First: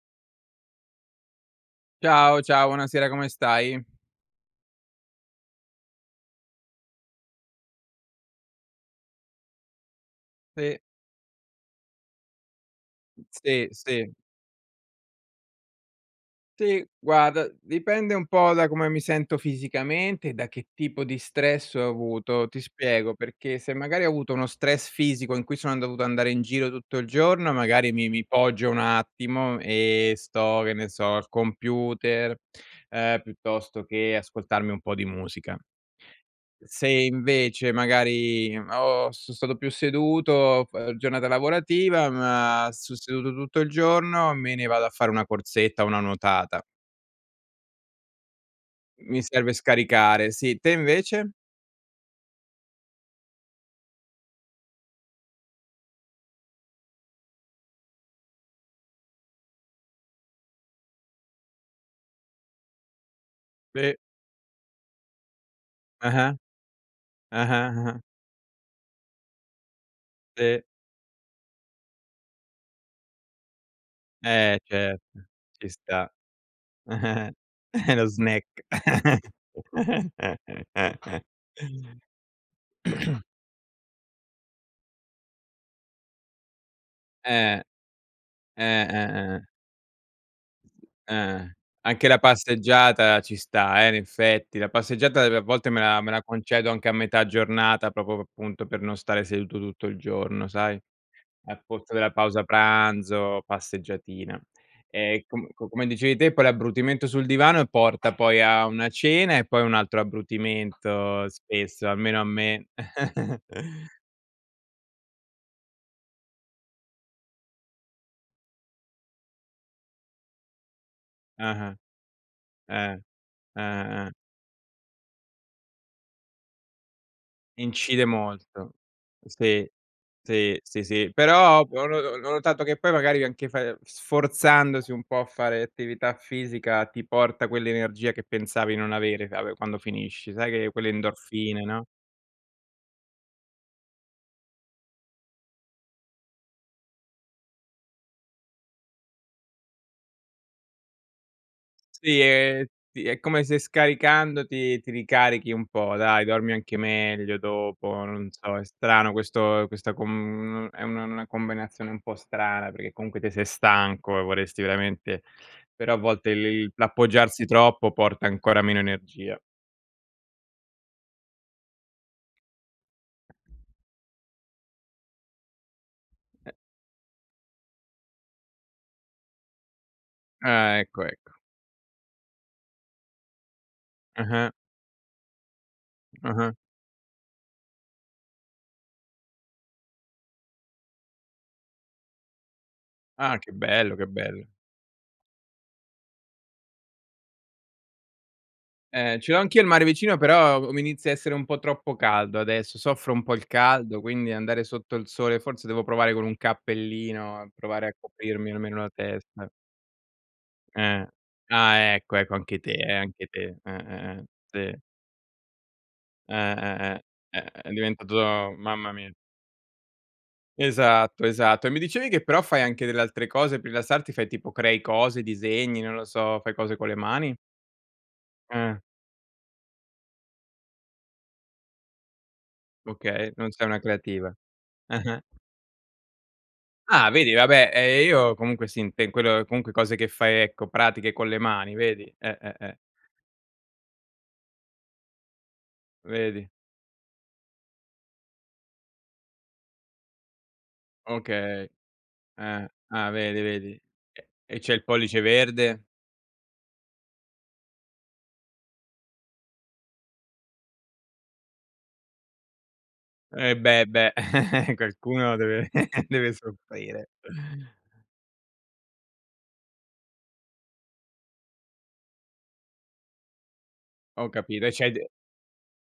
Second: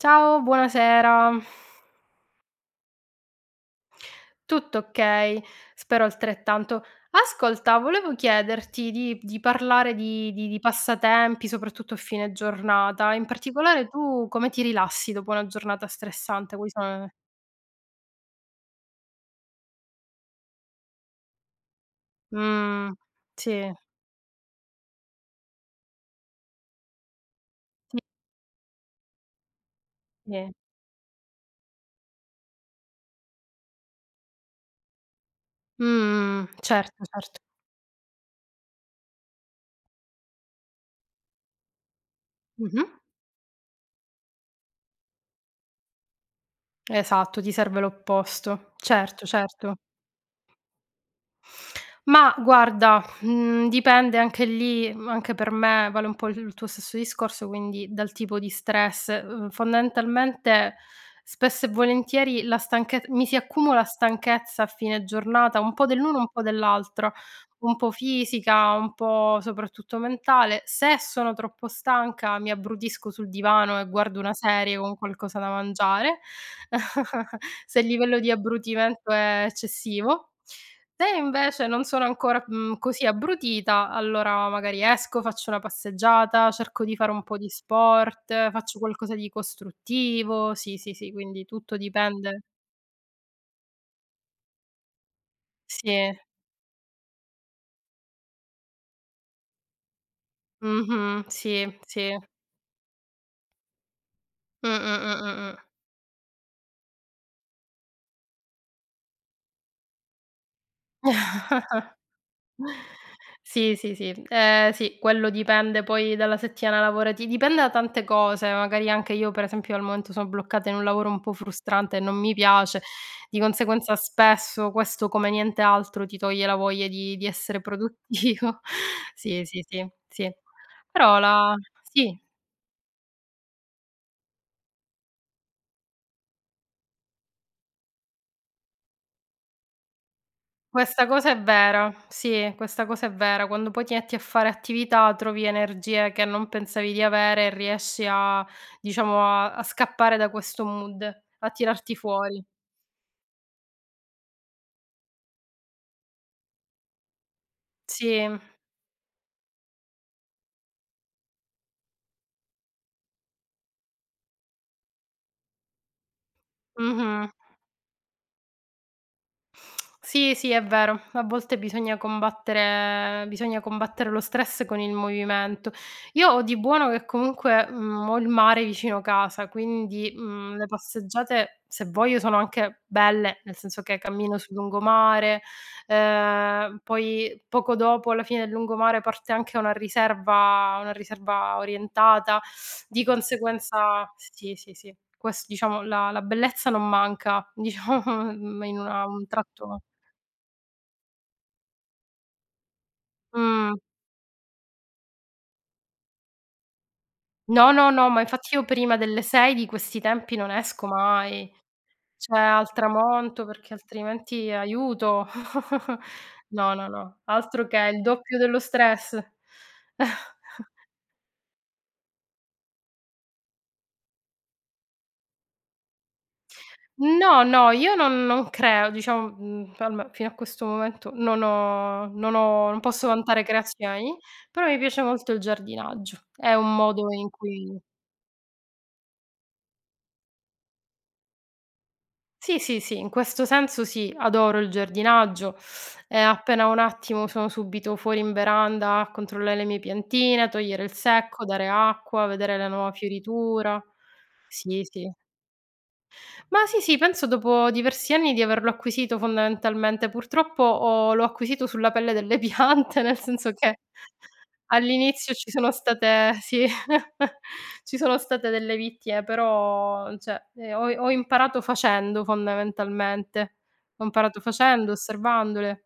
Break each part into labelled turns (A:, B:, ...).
A: Ciao, buonasera.
B: Ciao, ciao. Buonasera, come stai?
A: Tutto okay, spero altrettanto. Ascolta, volevo chiederti di p di parlare di di di
B: Sì.
A: passatempi, soprattutto a fine giornata. In
B: Sì,
A: particolare,
B: sì.
A: tu come ti rilassi dopo una giornata stressante? Quali
B: Sì,
A: sono ne ne
B: guarda, dipende un po' da come mi sento fisicamente e da che tipo di stress ho avuto. Ti
A: Mh,
B: spiego, perché se
A: sì.
B: magari ho avuto uno stress fisico in cui sono an dovuto andare in giro tutto il giorno, magari
A: Ti
B: mi mi poggio un attimo e
A: [unintelligible]
B: sto, che ne so, al computer, ehm, piuttosto che ascoltarmi un po' di musica
A: Mh, mh, mh.
B: se
A: Certo, certo.
B: invece, magari, ho so' stato più seduto f ehm, giornata lavorativa, ma
A: Mh-mh.
B: sto seduto tutto il giorno, me ne vado a fare una corsetta, o una nuotata.
A: Esatto, ti serve l'opposto.
B: Mi
A: Certo,
B: serve
A: certo.
B: scaricare, sì. Te invece?
A: Mah guarda, mhmm, dipende anche lì, mhmm, anche per me vale un po' il il tuo stesso discorso, quindi dal tipo di stress. Uhm, fondamentalmente, spesso e volentieri la stanchez mi si accumula
B: E
A: stanchezza a fine giornata un po' dell'uno e un
B: Ah-ah.
A: po' dell'altro,
B: Ah-ah.
A: un po'
B: Ah-ah.
A: fisica, un po', soprattutto, mentale.
B: Sì.
A: Se sono troppo stanca, mi abbrutisco sul divano e guardo una
B: Eh,
A: serie con
B: certo.
A: qualcosa da
B: Ci sta.
A: mangiare, se il
B: Eh lo
A: livello di
B: snack!
A: abbrutimento è eccessivo. Se invece non sono ancora, mhmm, così abbrutita, allora magari esco, faccio una passeggiata, cerco di fare un po' di
B: Eh.
A: sport,
B: Eh,
A: faccio
B: eh,
A: qualcosa di
B: eh, eh.
A: costruttivo, sì, sì, sì,
B: Eh,
A: quindi
B: eh.
A: tutto
B: Anche la
A: dipende
B: passeggiata ci sta, eh, in effetti. La passeggiata ev a volte, me la me
A: Sì.
B: la concedo anche a metà giornata, proprio, p appunto, per non stare seduto tutto il giorno, sai,
A: Mh-mh.
B: al
A: Sì,
B: pozzo della
A: sì.
B: pausa pranzo, passeggiatina.
A: Mh, mh,
B: Ehm,
A: mh,
B: com
A: mh, mh.
B: co come dicevi te, poi l'abbrutimento sul divano, porta poi a una cena e poi un altro abbrutimento spesso, almeno a me.
A: Sì, sì, sì. Ehm sì, quello dipende poi dalla settimana lavorati dipende da tante cose. Magari anche io, per esempio, al momento sono bloccata in un lavoro un po'
B: Ah-ah.
A: frustrante e non mi piace,
B: Eh.
A: di
B: Eh,
A: conseguenza
B: eh, eh.
A: spesso questo, come niente altro, ti toglie la voglia di di essere
B: Incide
A: produttivo.
B: molto.
A: Sì, sì,
B: Sì.
A: sì, sì.
B: Sì, sì, sì.
A: Però, la
B: Però ho p ho no ho
A: sì.
B: ho notato che poi, magari, anche fa ehm, sforzandosi un po' a fare attività fisica, ti porta quell'energia che pensavi non avere, ch'ave quando finisci, sai che quelle
A: Questa cosa è
B: endorfine, no?
A: vera, sì, questa cosa è vera, quando poi ti etti a fare attività trovi energie che non pensavi di avere e riesci a diciamo, a a scappare da questo mood, a tirarti
B: Sì,
A: fuori.
B: e ti è come se scaricandoti, ti ricarichi un po', dai, dormi anche meglio dopo. Non
A: Sì.
B: so, è strano questo questa com è una 'na combinazione un po' strana perché comunque te sei stanco, e vorresti veramente Però a volte, il le i
A: Mh-mh.
B: l'appoggiarsi troppo porta ancora meno energia.
A: Sì, sì, è vero, a volte bisogna combattere bisogna combattere lo stress con il movimento. Io ho
B: [unintelligible]
A: di buono che comunque, mhmm, ho il mare vicino casa quindi, mhmm, le
B: Ah, ecco, ecco.
A: passeggiate, se voglio, sono anche belle, nel senso che cammino
B: Ah-ah.
A: sul lungomare,
B: Ah-ah.
A: ehm, poi poco dopo, alla fine del lungomare, parte anche una riserva una riserva orientata, di
B: Ah! Che bello, che
A: conseguenza
B: bello!
A: sì, sì, sì. Quest diciamo, la la bellezza non manca, diciamo me in una
B: Eh,
A: un
B: ce l'ho anch'io il
A: tratto
B: mare vicino, però uo mi inizia a essere un po' troppo caldo adesso, soffro un po' il
A: Mh.
B: caldo, quindi andare sotto il sole forse devo provare con un cappellino,
A: No,
B: provare
A: no,
B: a
A: no! Ma
B: coprirmi
A: infatti, io
B: almeno la
A: prima delle
B: testa.
A: 6 di questi tempi non esco
B: Eh.
A: mai!
B: Ah, ecco, ecco
A: Cioè,
B: anche te,
A: al
B: eh anche
A: tramonto,
B: te.
A: perché
B: Eh, eh, eh,
A: altrimenti
B: sì.
A: aiuto!
B: Eh,
A: No, no,
B: eh, eh,
A: no.
B: è
A: Altro
B: è
A: che! Il doppio
B: diventato
A: dello
B: mamma mia.
A: stress.
B: Esatto, esatto. E mi dicevi che però fai anche delle altre cose pe' rilassarti, fai tipo crei cose? Disegni? Non lo so, fai cose con le mani?
A: No, no, io non non
B: Ah.
A: creo, diciam mhmm, poi alme fino a questo momento non ho non ho non posso
B: Okay,
A: vantare
B: non sei una
A: creazioni,
B: creativa.
A: però mi piace
B: Ah-ah.
A: molto il giardinaggio. È un modo
B: Ah,
A: in
B: vedi! Vabbè,
A: cui
B: ehm, io comunque sì inte in quello comunque cose che fai, ecco, pratiche con le mani, vedi? Eh, eh,
A: Sì,
B: eh.
A: sì, sì, in questo senso sì, adoro il giardinaggio e
B: Vedi?
A: appena ho un attimo sono subito fuori in veranda a controllare le mie piantine, a togliere il secco, dare
B: Okay.
A: acqua, vedere la
B: Eh,
A: nuova
B: ah vedi, vedi?
A: fioritura.
B: E e c'hai
A: Sì,
B: il
A: sì.
B: pollice verde?
A: Mah sì, sì penso dopo diversi anni di averlo acquisito, fondamentalmente. Purtroppo, ho l'ho acquisito sulla pelle delle piante nel senso
B: Eh,
A: che,
B: beh, beh!
A: all'inizio
B: Qualcuno
A: ci
B: deve
A: sono state
B: deve
A: sì,
B: soffrire.
A: ci sono state delle vittime, però n cioè, ehm, ho i ho imparato facendo fondamentalmente. Ho
B: Ho
A: imparato
B: capito, e
A: facendo,
B: c'hai de
A: osservandole.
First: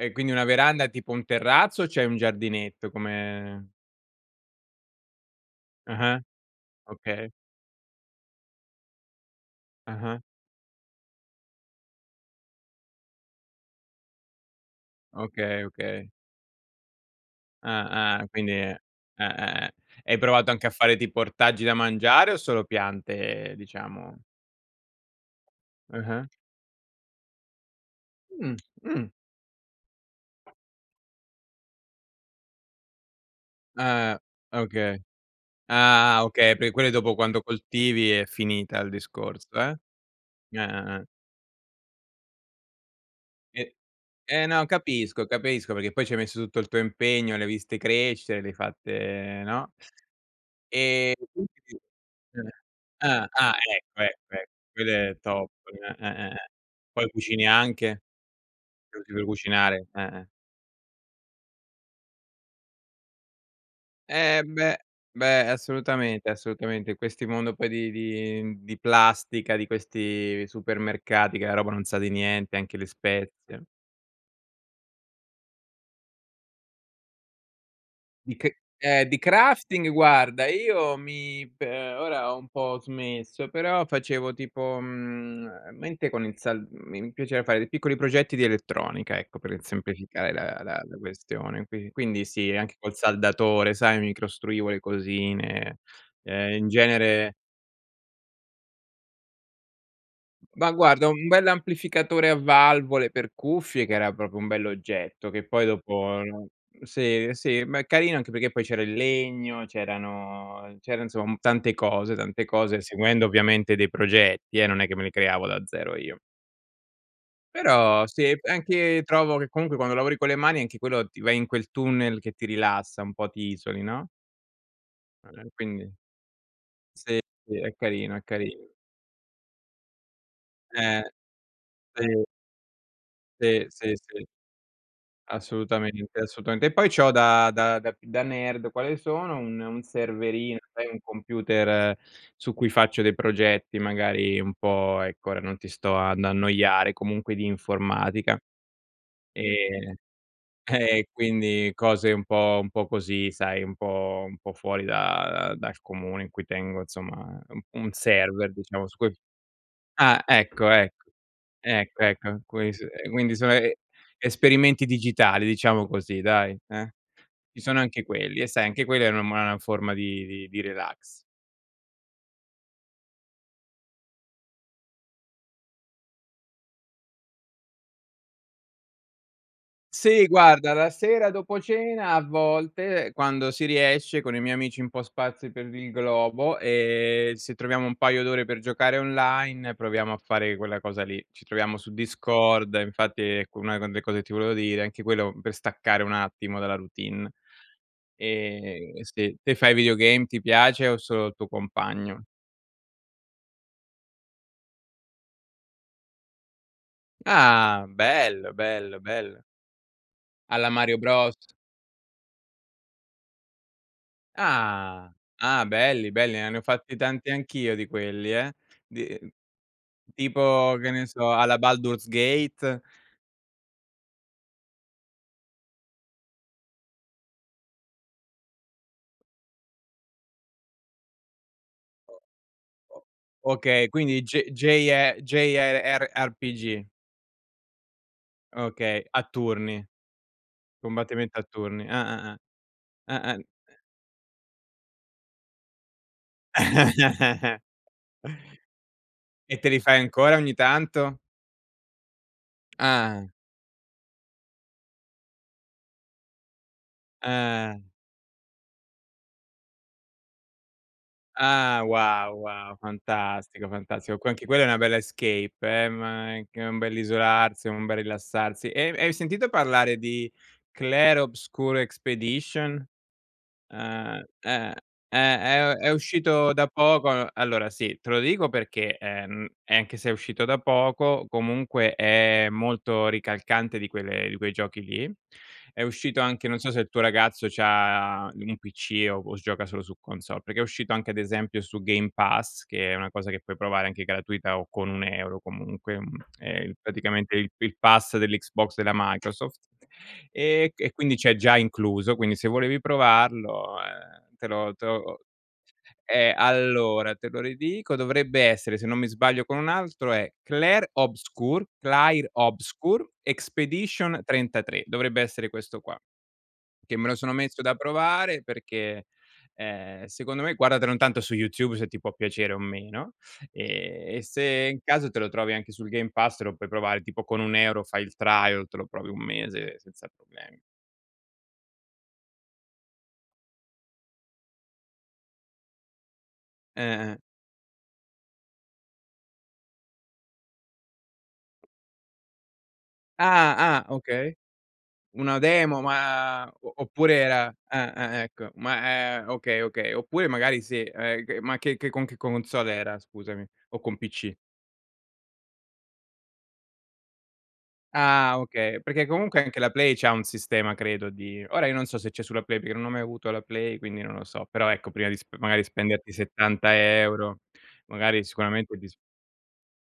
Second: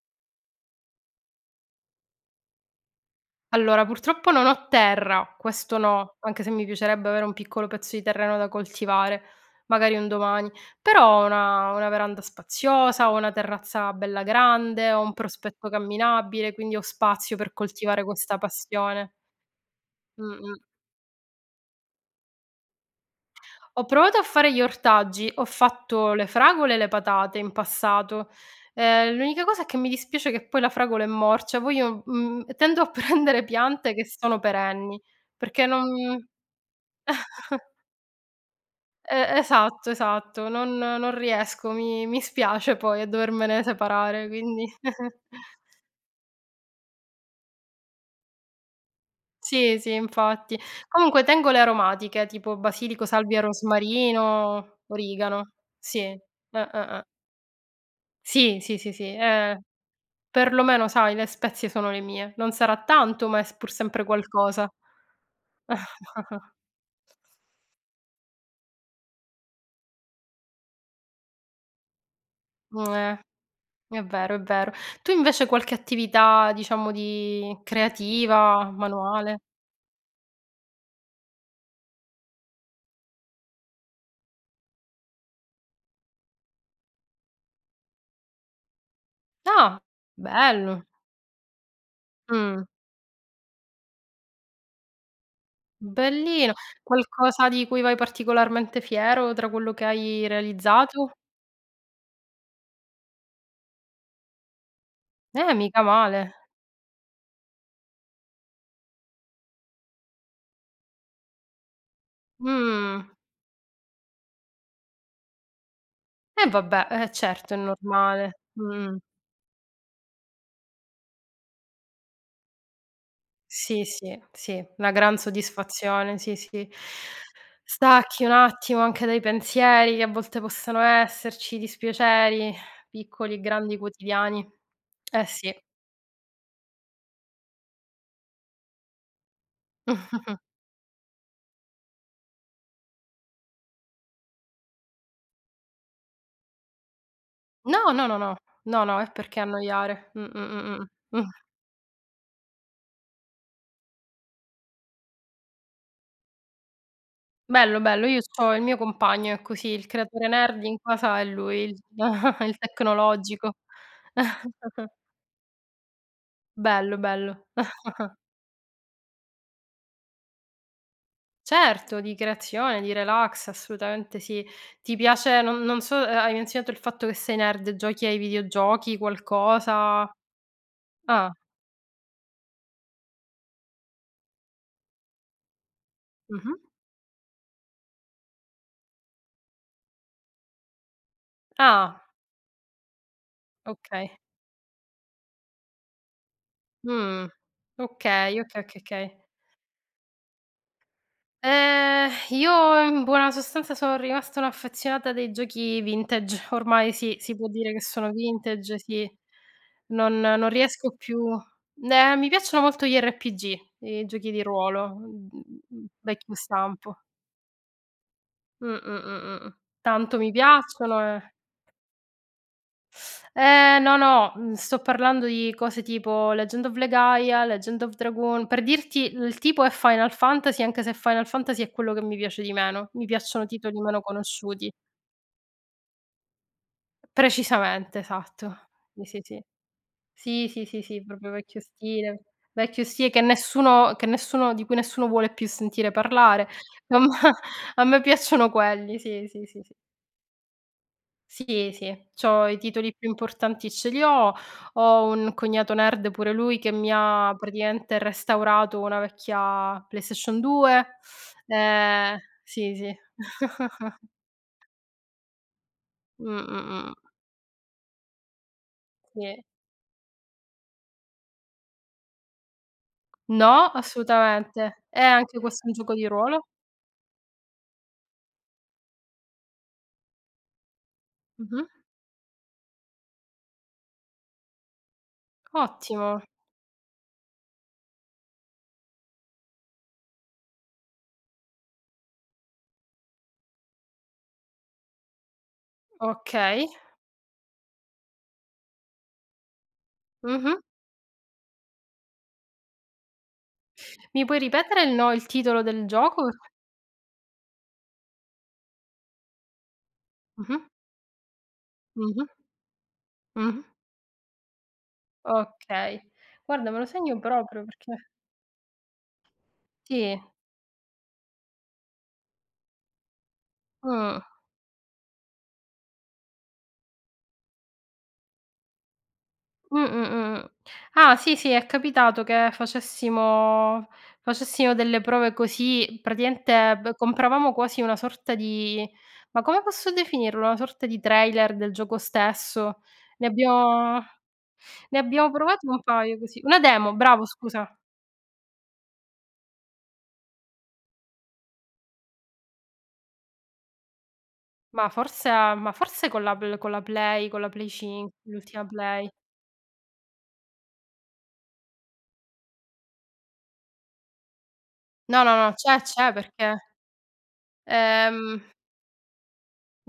B: Ehm quindi una veranda, tipo un terrazzo o c'è un giardinetto come
A: Allora, purtroppo non ho terra, questo no,
B: Ah-ah.
A: anche se mi piacerebbe avere
B: Okay.
A: un piccolo pezzo di terreno da coltivare, magari un
B: Ah-ah.
A: domani. Però ho una una veranda spaziosa, ho una terrazza bella grande, ho un
B: Okay,
A: prospetto
B: okay.
A: camminabile, quindi ho spazio per coltivare
B: Ah, ah.
A: questa
B: Quindi è
A: passione.
B: eh, eh, eh. Hai provato
A: Mh-mh.
B: anche a fare tipo ortaggi da mangiare o solo piante,
A: Ho provato
B: diciamo?
A: a fare gli ortaggi, ho fatto le
B: Ah-ah.
A: fragole e le patate in passato,
B: Mh, mh.
A: ehm, l'unica cosa, che mi dispiace che poi la fragola è morcia, poi io mhmm, tendo a prendere piante che
B: Ah,
A: sono
B: okay.
A: perenni, perché non
B: Ah, ah, okay. Per quelle dopo quando coltivi è finita il
A: E
B: discorso, eh?
A: esatto, esatto.
B: Eh,
A: Non
B: eh, eh.
A: non riesco. Mi mi spiace poi a dovermene
B: E
A: separare,
B: eh
A: quindi
B: no, capisco, capisco, perché poi ci hai messo tutto il tuo impegno, le hai viste crescere, le hai fatte no?
A: Sì, sì, infatti.
B: E
A: Comunque tengo le aromatiche, tipo
B: [unintelligible]
A: basilico,
B: Ah,
A: salvia e
B: ah, ecco, ecco, ec
A: rosmarino,
B: quello è top.
A: origano.
B: Ah,
A: Sì,
B: ah, ah, ah.
A: ah, ah, ah.
B: Poi cucini anche?
A: Sì, sì, sì,
B: Le
A: sì,
B: usi per
A: eh,
B: cucinare? Eh, eh.
A: per lo meno, sai, le spezie sono le mie. Non sarà tanto, ma è s pur sempre
B: Eh
A: qualcosa.
B: beh beh, assolutamente, assolutamente in questi mondo poi di di, uhm, di plastica, di questi supermercati che la roba non sa di niente,
A: Mh,
B: anche le
A: eh,
B: spezie.
A: è vero, è vero. Tu invece hai qualche attività diciamo di
B: Di che
A: creativa,
B: Eh, di
A: manuale?
B: crafting, guarda, io mi pe ora ho un po' smesso, però facevo tipo, mhmm, mente con il sal mi piaceva fare dei piccoli progetti di elettronica, ecco, per
A: Ah,
B: semplificare la la
A: bello!
B: la questione, qui quindi sì,
A: Mh.
B: anche col saldatore, sai, mi costruivo le cosine,
A: Bellino
B: eh, in genere
A: qualcosa di cui vai particolarmente fiero, tra quello che hai
B: Ma guarda,
A: realizzato?
B: un bell'amplificatore a valvole per cuffie, che era proprio un bell'oggetto, che
A: Eh,
B: poi
A: mica
B: dopo
A: male.
B: sì, sì, ma è carino anche perché poi c'era il legno, c'erano c'era insom tante cose, tante cose
A: Mhmm.
B: seguendo ovviamente dei progetti, eh, non è che me li creavo da zero io.
A: E vabbè, eh, certo, è
B: Però sì,
A: normale. Mh.
B: anche trovo che comunque quando lavori con le mani, anche quello ti vai in quel tunnel che ti rilassa, un po' ti isoli,
A: Sì,
B: no?
A: sì, sì, una gran
B: [unintelligible] Quindi.
A: soddisfazione, sì, sì.
B: Sì, sì, è carino, è
A: Stacchi un
B: carino.
A: attimo anche dai pensieri, che a volte possono
B: Eh,
A: esserci,
B: sì.
A: dispiaceri, piccoli e
B: Sì,
A: grandi
B: sì, sì.
A: quotidiani. Eh, sì.
B: Assolutamente, assolutamente. E poi c'ho da da da da nerd, quale sono, un un serverino, sai un computer, su cui faccio dei progetti, magari un po ecco, ora non ti sto ad annoiare, comunque di
A: No, no, no, no,
B: informatica.
A: no, no e perché
B: Ehm,
A: annoiare? Mh, mh, mh,
B: e
A: mh.
B: quindi cose un po un po' così, sai un po un po' fuori da uhm, dal comune, in cui tengo insomma u
A: Bello,
B: un
A: bello, io
B: server,
A: c'ho il mio
B: diciamo su cui
A: compagno è così, il
B: ah,
A: creatore nerd
B: ecco,
A: in
B: ecc
A: casa è lui, il
B: ecco ecco,
A: il
B: [unintelligible] quindi sono,
A: tecnologico.
B: e esperimenti digitali, diciamo così, dai, eh?
A: Bello, bello.
B: Ci sono anche quelli, e sai, anche quella [unintelligible] una forma di di di relax.
A: Certo, di creazione, di relax, assolutamente sì. Ti piace, non non so, hai menzionato il fatto che sei nerd, giochi ai videogiochi, qualcosa?
B: Sì, guarda la
A: Ah.
B: sera, dopo cena, a volte quando si riesce, con i miei amici un po' sparsi per il globo,
A: Mh-mh.
B: ehm, se troviamo un paio d'ore per giocare online, proviamo a fare quella cosa lì. Ci troviamo su
A: Ah.
B: Discord, infatti ecco, una delle
A: Okay.
B: cose che ti volevo dire, anche quello per staccare un attimo dalla
A: Mh.
B: routine.
A: Okay, okay, okay,
B: Eh,
A: okay.
B: sì. Te fai videogame? Ti piace, o solo il tuo
A: Ehm,
B: compagno?
A: io in buona sostanza son rimasta un'affezionata dei giochi vintage. Ormai sì, si può dire che
B: Ah,
A: sono
B: bello,
A: vintage,
B: bello,
A: sì.
B: bello.
A: Non non
B: Alla
A: riesco
B: Mario
A: più
B: Bros.
A: eh, mi piacciono molto gli RPG, i giochi di ruolo,
B: Ah,
A: uhm,
B: ah, belli,
A: vecchio
B: belli. Ah, ne ho fatti
A: stampo.
B: tanti anch'io di quelli, eh?
A: Mh, mh,
B: Di uhm,
A: mh, mh. Tanto, mi
B: tipo che
A: piacciono,
B: ne so
A: eh
B: alla Baldur's Gate?
A: Eh, no, no, mhmm, sto parlando di cose tipo Legend of Legaia, Legend of Dragoon, per dirti il tipo è Final Fantasy, anche se Final Fantasy è quello che
B: O
A: mi piace di meno.
B: o
A: Mi piacciono titoli
B: okay
A: meno
B: quindi J
A: conosciuti.
B: JE JR RPG.
A: P precisamente, esatto. Sì,
B: Okay,
A: sì,
B: a
A: sì,
B: turni.
A: sì, sì, sì, sì, proprio
B: Combattimento a
A: vecchio
B: turni,
A: stile,
B: ah, ah,
A: vecchio stile
B: ah,
A: che
B: ah, ah
A: nessuno che nessuno di cui nessuno vuole più sentire parlare. A me a me piacciono quelli, sì, sì,
B: E
A: sì,
B: te
A: sì.
B: li fai ancora ogni tanto?
A: Sì, sì, c'ho i titoli più
B: Ah.
A: importanti ce li ho, ho un cognato nerd pure lui, che mi ha
B: Eh.
A: praticamente restaurato una vecchia PlayStation 2.
B: Ah
A: Eh,
B: wow,
A: sì,
B: wow,
A: sì.
B: fantastico, fantastico, qua anche quella è una bella escape, eh,
A: Mh,
B: ma è c
A: mh,
B: un
A: mh.
B: bell'isolarsi, è un bel rilassarsi. E e hai
A: Sì.
B: sentito parlare di Clair Obscur Expedition?
A: No,
B: Ah, eh
A: assolutamente. È
B: eh,
A: anche questo un
B: è è
A: gioco di ruolo?
B: uscito da poco Allora sì, te lo dico perché, ehm, e anche se è uscito da poco,
A: Mh-mh.
B: comunque è molto ricalcante di quelle di quei giochi lì. È
A: Ottimo.
B: uscito anche non so se il tuo ragazzo c'ha un PC o o gioca solo su console, perché è uscito anche ad esempio su Game Pass, che è una cosa che puoi provare anche gratuita o con un 1 € comunque, mhmm,
A: Okay.
B: è praticamente il il pass dell'Xbox della Microsoft.
A: Mh-mh.
B: Ehm, e qui quindi c'è già incluso, quindi se volevi provarlo,
A: Mi
B: uhm,
A: puoi
B: te lo
A: ripetere
B: te
A: il no
B: lo
A: il titolo del gioco?
B: eh, allora te lo ridico, dovrebbe essere, se non mi sbaglio, con un altro è
A: Mh-mh.
B: Claire Obscure,
A: Mh-mh.
B: Claire Obscure
A: Mh-mh.
B: Expedition 33, dovrebbe essere questo qua.
A: Okay, guarda, me lo
B: Che me lo
A: segno
B: sono messo
A: proprio
B: da
A: perché
B: provare, perché
A: Tì.
B: ehm, secondo me guardatelo intanto su YouTube, se ti può piacere o meno, ehm,
A: Mh.
B: e se in caso te lo trovi anche sul Game Pass, te lo puoi provare tipo con 1 € fai il trial, te lo provi 1
A: Mh,
B: mese
A: mh,
B: senza
A: mh.
B: problemi.
A: Ah, sì, sì, è capitato che facessimo facessimo delle prove così. Praticamente, be
B: Eh, eh.
A: compravamo quasi una sorta di ma come posso definirlo? Una sorta di trailer del gioco stesso. Ne abbia
B: Ah, ah, okay.
A: ne abbiamo
B: Una
A: provato un
B: demo,
A: paio così
B: ma
A: una
B: o
A: demo,
B: oppure
A: bravo,
B: era
A: scusa.
B: ah, ah, ecco. Ma, è okay, okay. Oppure magari sì, eh, ma che che con che console era scusami? O con PC?
A: Ma forse a ma forse con la b con la Play con la Play cin
B: Ah,
A: l'ultima
B: okay, perché
A: Play.
B: comunque anche la Play c'ha un sistema credo di ora io non so se c'è sulla Play perché non ho mai avuto la Play, quindi non lo so, però ecco prima di
A: No, no,
B: sp
A: no.
B: magari
A: C'è, c'è,
B: spenderti
A: perché
B: 70 €, magari
A: ehm
B: sicuramente disp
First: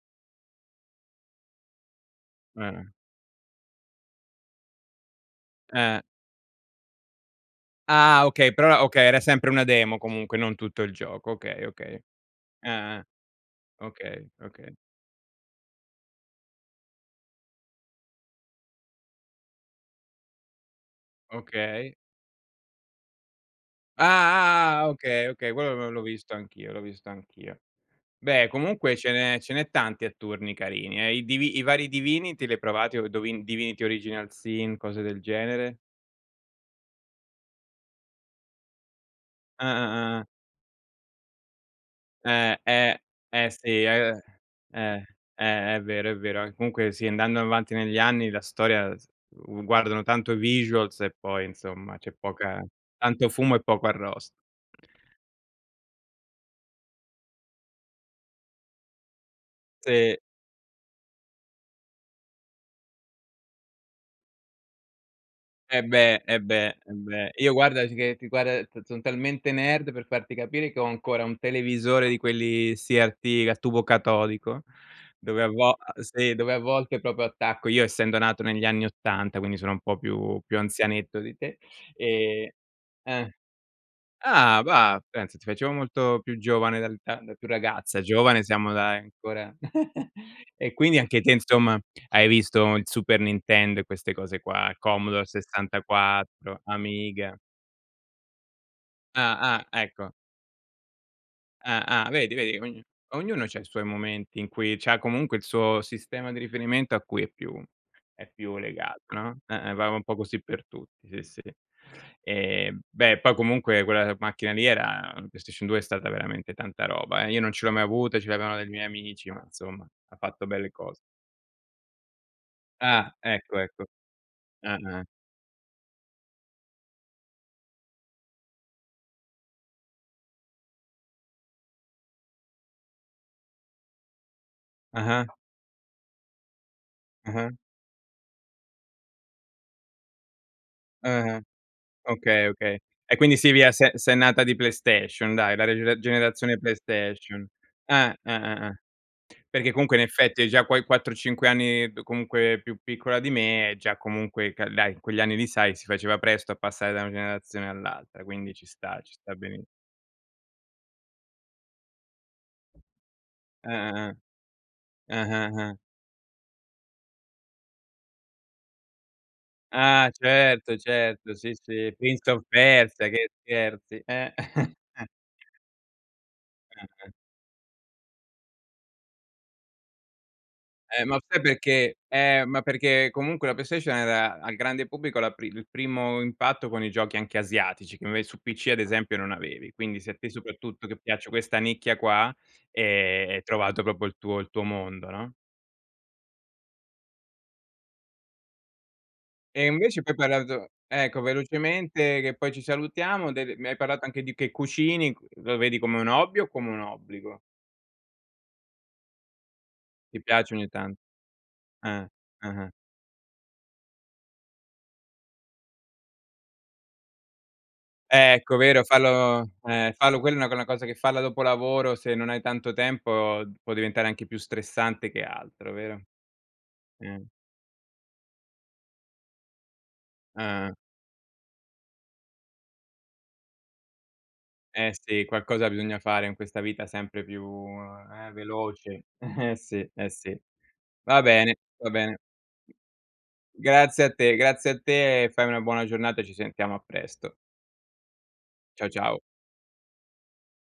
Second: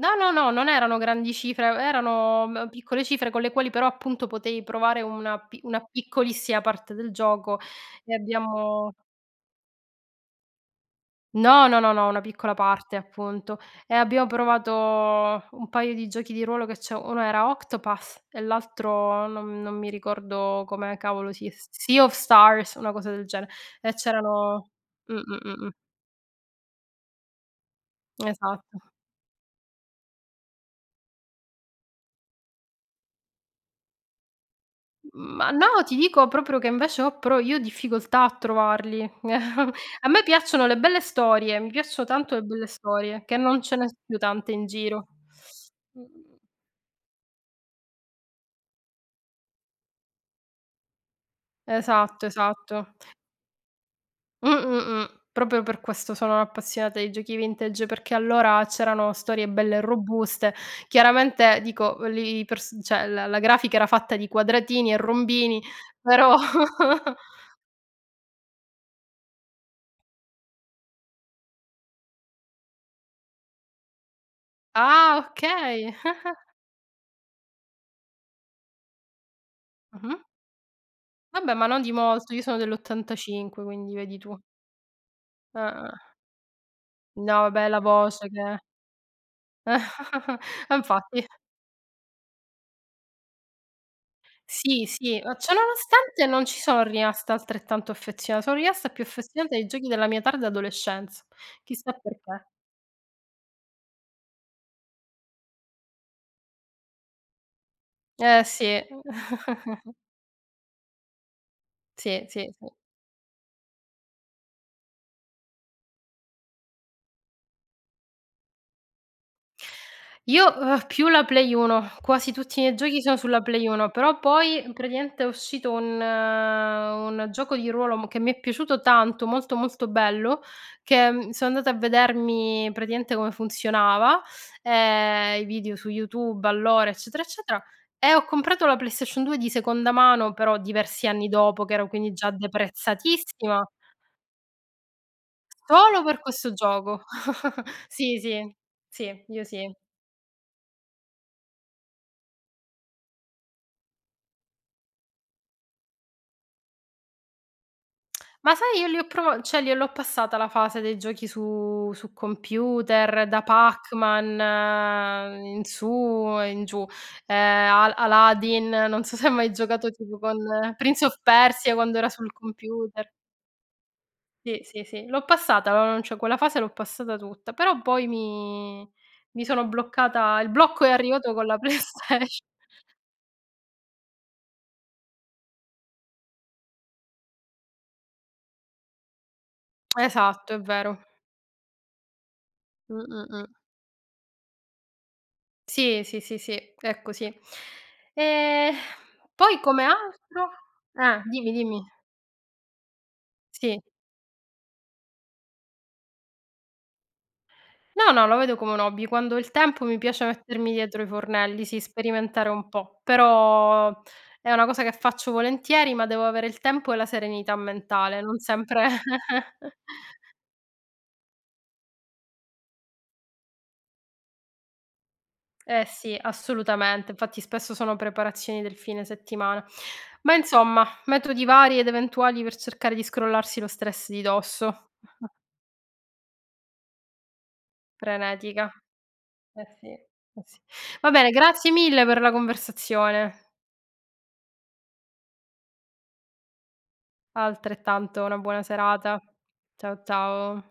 A: No, no, no, non erano grandi cifre, e erano, m
B: Eh-eh.
A: piccole cifre, con le quali però, appunto, potevi provare una pi una
B: Eh.
A: piccolissima parte del gioco, e
B: Ah, okay, però
A: abbiamo
B: okay, era sempre una demo comunque, non tutto il gioco. Okay,
A: No, no, no,
B: okay.
A: no, una piccola parte,
B: Ah-ah.
A: appunto, e abbiamo
B: Okay,
A: provato
B: okay.
A: un paio di giochi di ruolo che c'ho, uno era Octopas e l'altro non non mi ricordo come cavolo Se
B: Okay.
A: Sea of Stars, una cosa del gene e c'erano
B: Ah, ah, ah,
A: mh,
B: okay,
A: mh,
B: okay,
A: mh, mh.
B: quello l l'ho l'ho visto anch'io, l'ho visto anch'io. Beh,
A: Esatto.
B: comunque ce n'è ce n'è tanti a turni carini, eh. I Divi i vari Divinity, li hai provati Do Divin Divinity Original Sin, cose del
A: Mhmm, ma no,
B: genere?
A: ti dico proprio che invece ho pro io ho difficoltà a trovarli.
B: Ah, ah,
A: A
B: ah,
A: me
B: ah.
A: piacciono le belle storie, mi piaccio tanto le
B: Eh,
A: belle
B: eh,
A: storie, che
B: eh,
A: non ce
B: sì
A: ne sono
B: eh,
A: più tante in
B: eh,
A: giro.
B: eh è vero, è
A: Mh-mh.
B: vero, eh, comunque sì, andando avanti negli anni la storia, s uhm, guardano tanto i visuals e poi insomma c'è
A: Esatto,
B: poca
A: esatto.
B: tanto fumo e poco arrost
A: Mh, mh, mh. Proprio per questo sono appassionata di giochi vintage, perché allora c'erano storie belle e
B: Sì.
A: robuste. Chiaramente dico v li pers cioè la la grafica era fatta di quadratini e rombini,
B: Eh beh,
A: però.
B: eh beh, eh beh. Io guardati che che guarda son son talmente nerd, per farti capire, che ho ancora un televisore di quelli CRT a tubo catodico,
A: Ah,
B: dove a vol a
A: okay.
B: ehm, sì, dove a volte proprio attacco io essendo nato negli anni '80, quindi sono un po'
A: Mh-mh.
B: più più anzianetto di
A: Vabbè,
B: te,
A: ma non di molto. Io sono
B: ehm ah
A: dell'85, quindi vedi tu.
B: ah bah, pensa ti facevo
A: Ah-ah.
B: molto più giovane dal [unintelligible] da
A: No,
B: più
A: vabbè, la
B: ragazza,
A: voce
B: giovane
A: de
B: siamo dai ancora.
A: E
B: E quindi anche
A: infatti.
B: te, insomma, hai visto il Super Nintendo e queste cose qua,
A: Sì, sì,
B: Commodore
A: ma ciò nonostante non ci
B: 64,
A: sono rimasta
B: Amiga.
A: altrettanto affezion sono rimasta più affezionata
B: Ah,
A: ai
B: ah,
A: giochi della
B: ecco.
A: mia tarda adolescenza, chissà
B: Ah, ah vedi,
A: perché.
B: vedi ogn ognuno c'ha i suoi momenti in cui c'ha comunque il suo sistema di riferimento a cui è più è
A: Eh
B: più
A: sì.
B: legato, no. E ehm, va un po' così per tutti, sì, sì.
A: Sì, sì, sì.
B: Ehm, beh, poi comunque quella macchina lì era, uhm PlayStation 2 è stata veramente tanta roba, eh. Io non ce l'ho mai avuta, ce l'avevano dei miei amici, ma insomma, ha
A: Io,
B: fatto belle
A: uhm,
B: cose.
A: più la Play 1, quasi tutti i miei giochi
B: Ah,
A: sono sulla
B: ecco,
A: Play
B: ecco.
A: 1; però poi
B: Ah-ah.
A: praticamente è uscito un un gioco di ruolo m che mi è piaciuto tanto, molto, molto bello, che, mhmm, sono andata a vedermi praticamente come funzionava,
B: Ah-ah.
A: ehm, i video su YouTube, allora, eccetera
B: Ah-ah.
A: eccetera, e ho comprato la PlayStation 2 di seconda mano, però diversi anni
B: Ah-ah.
A: dopo che ero, quindi già
B: Okay, okay. E quindi
A: deprezzatissima.
B: Silvia se sei nata di PlayStation, dai. La reg
A: Solo per questo
B: generazione
A: gioco.
B: PlayStation. Eh,
A: Sì,
B: eh,
A: sì,
B: eh, eh.
A: sì, io
B: Perché
A: sì.
B: comunque in effetti hai già quei 4-5 anni, più comunque più piccola di me, e già comunque ca dai, in quegli anni lì sai, si faceva presto a passare da una generazione all'altra, quindi
A: Ma
B: ci
A: sai io li
B: sta,
A: ho
B: ci sta
A: provo cioè
B: beni
A: gliel'ho passata la fase dei giochi su su computer, da
B: Ah, ah, ah.
A: Pac-Man,
B: Ah,
A: mhmm,
B: ah,
A: in
B: ah.
A: su e in giù. Ehm, Al Aladdin, non so se hai mai giocato
B: Ah,
A: tipo con
B: certo,
A: Prince of
B: certo, sì,
A: Persia
B: sì.
A: quando era sul
B: Prince of Persia,
A: computer.
B: che scherzi, eh.
A: Sì, sì, sì, l'ho passata, non non cioè quella fase l'ho
B: Ah-ah.
A: passata tutta. Però poi mi mi sono bloccata il blocco è
B: Eh, ma
A: arrivato
B: sai
A: con la
B: perché
A: PlayStation.
B: eh, ma perché comunque la PlayStation era al grande pubblico la pri il primo impatto con i giochi anche asiatici, che inve su PC ad esempio non avevi, quindi se a te,
A: Esatto, è
B: soprattutto che
A: vero.
B: piace questa nicchia qua,
A: Mh, mh,
B: ehm, hai
A: mh.
B: trovato proprio il tuo il tuo mondo, no.
A: Sì, sì, sì, sì, è così. Ehm, poi
B: E
A: come
B: invece poi hai
A: altro
B: parlato
A: ah,
B: ecco
A: dimmi, dimmi.
B: velocemente che poi ci salutiamo, delle mi hai
A: Sì.
B: parlato anche di che cucini, lo vedi come un hobby o come un obbligo?
A: No, no, lo vedo come un hobby, quando ho il tempo mi
B: Ti
A: piace
B: piace ogni
A: mettermi
B: tan
A: dietro i fornelli, sì,
B: Ah.
A: sperimentare un
B: Ah-ah.
A: po'. Però, è una cosa che faccio volentieri, ma devo avere il tempo e la serenità mentale, non
B: Ecco, vero,
A: sempre.
B: farlo eh, farlo quella è una una cosa che farla dopo lavoro, se non hai tanto tempo, uhm, può diventare anche più stressante che altro,
A: Eh
B: vero?
A: sì, assolutamente,
B: Ehm.
A: infatti spesso sono preparazioni del fine settimana. Ma
B: Ah-ah.
A: insomma, metodi vari ed eventuali per cercare di scrollarsi lo stress di dosso.
B: Eh sì, qualcosa bisogna fare in questa vita sempre più, ehm,
A: Frenetica.
B: veloce. Eh
A: Eh sì,
B: sì,
A: eh
B: eh sì.
A: sì. Va
B: Va
A: bene,
B: bene,
A: grazie
B: va
A: mille per
B: bene.
A: la conversazione.
B: Grazie a te, grazie a te e fai una buona giornata e ci sentiamo a presto.
A: Altrettanto. Una buona
B: Ciao ciao.
A: serata. Ciao ciao.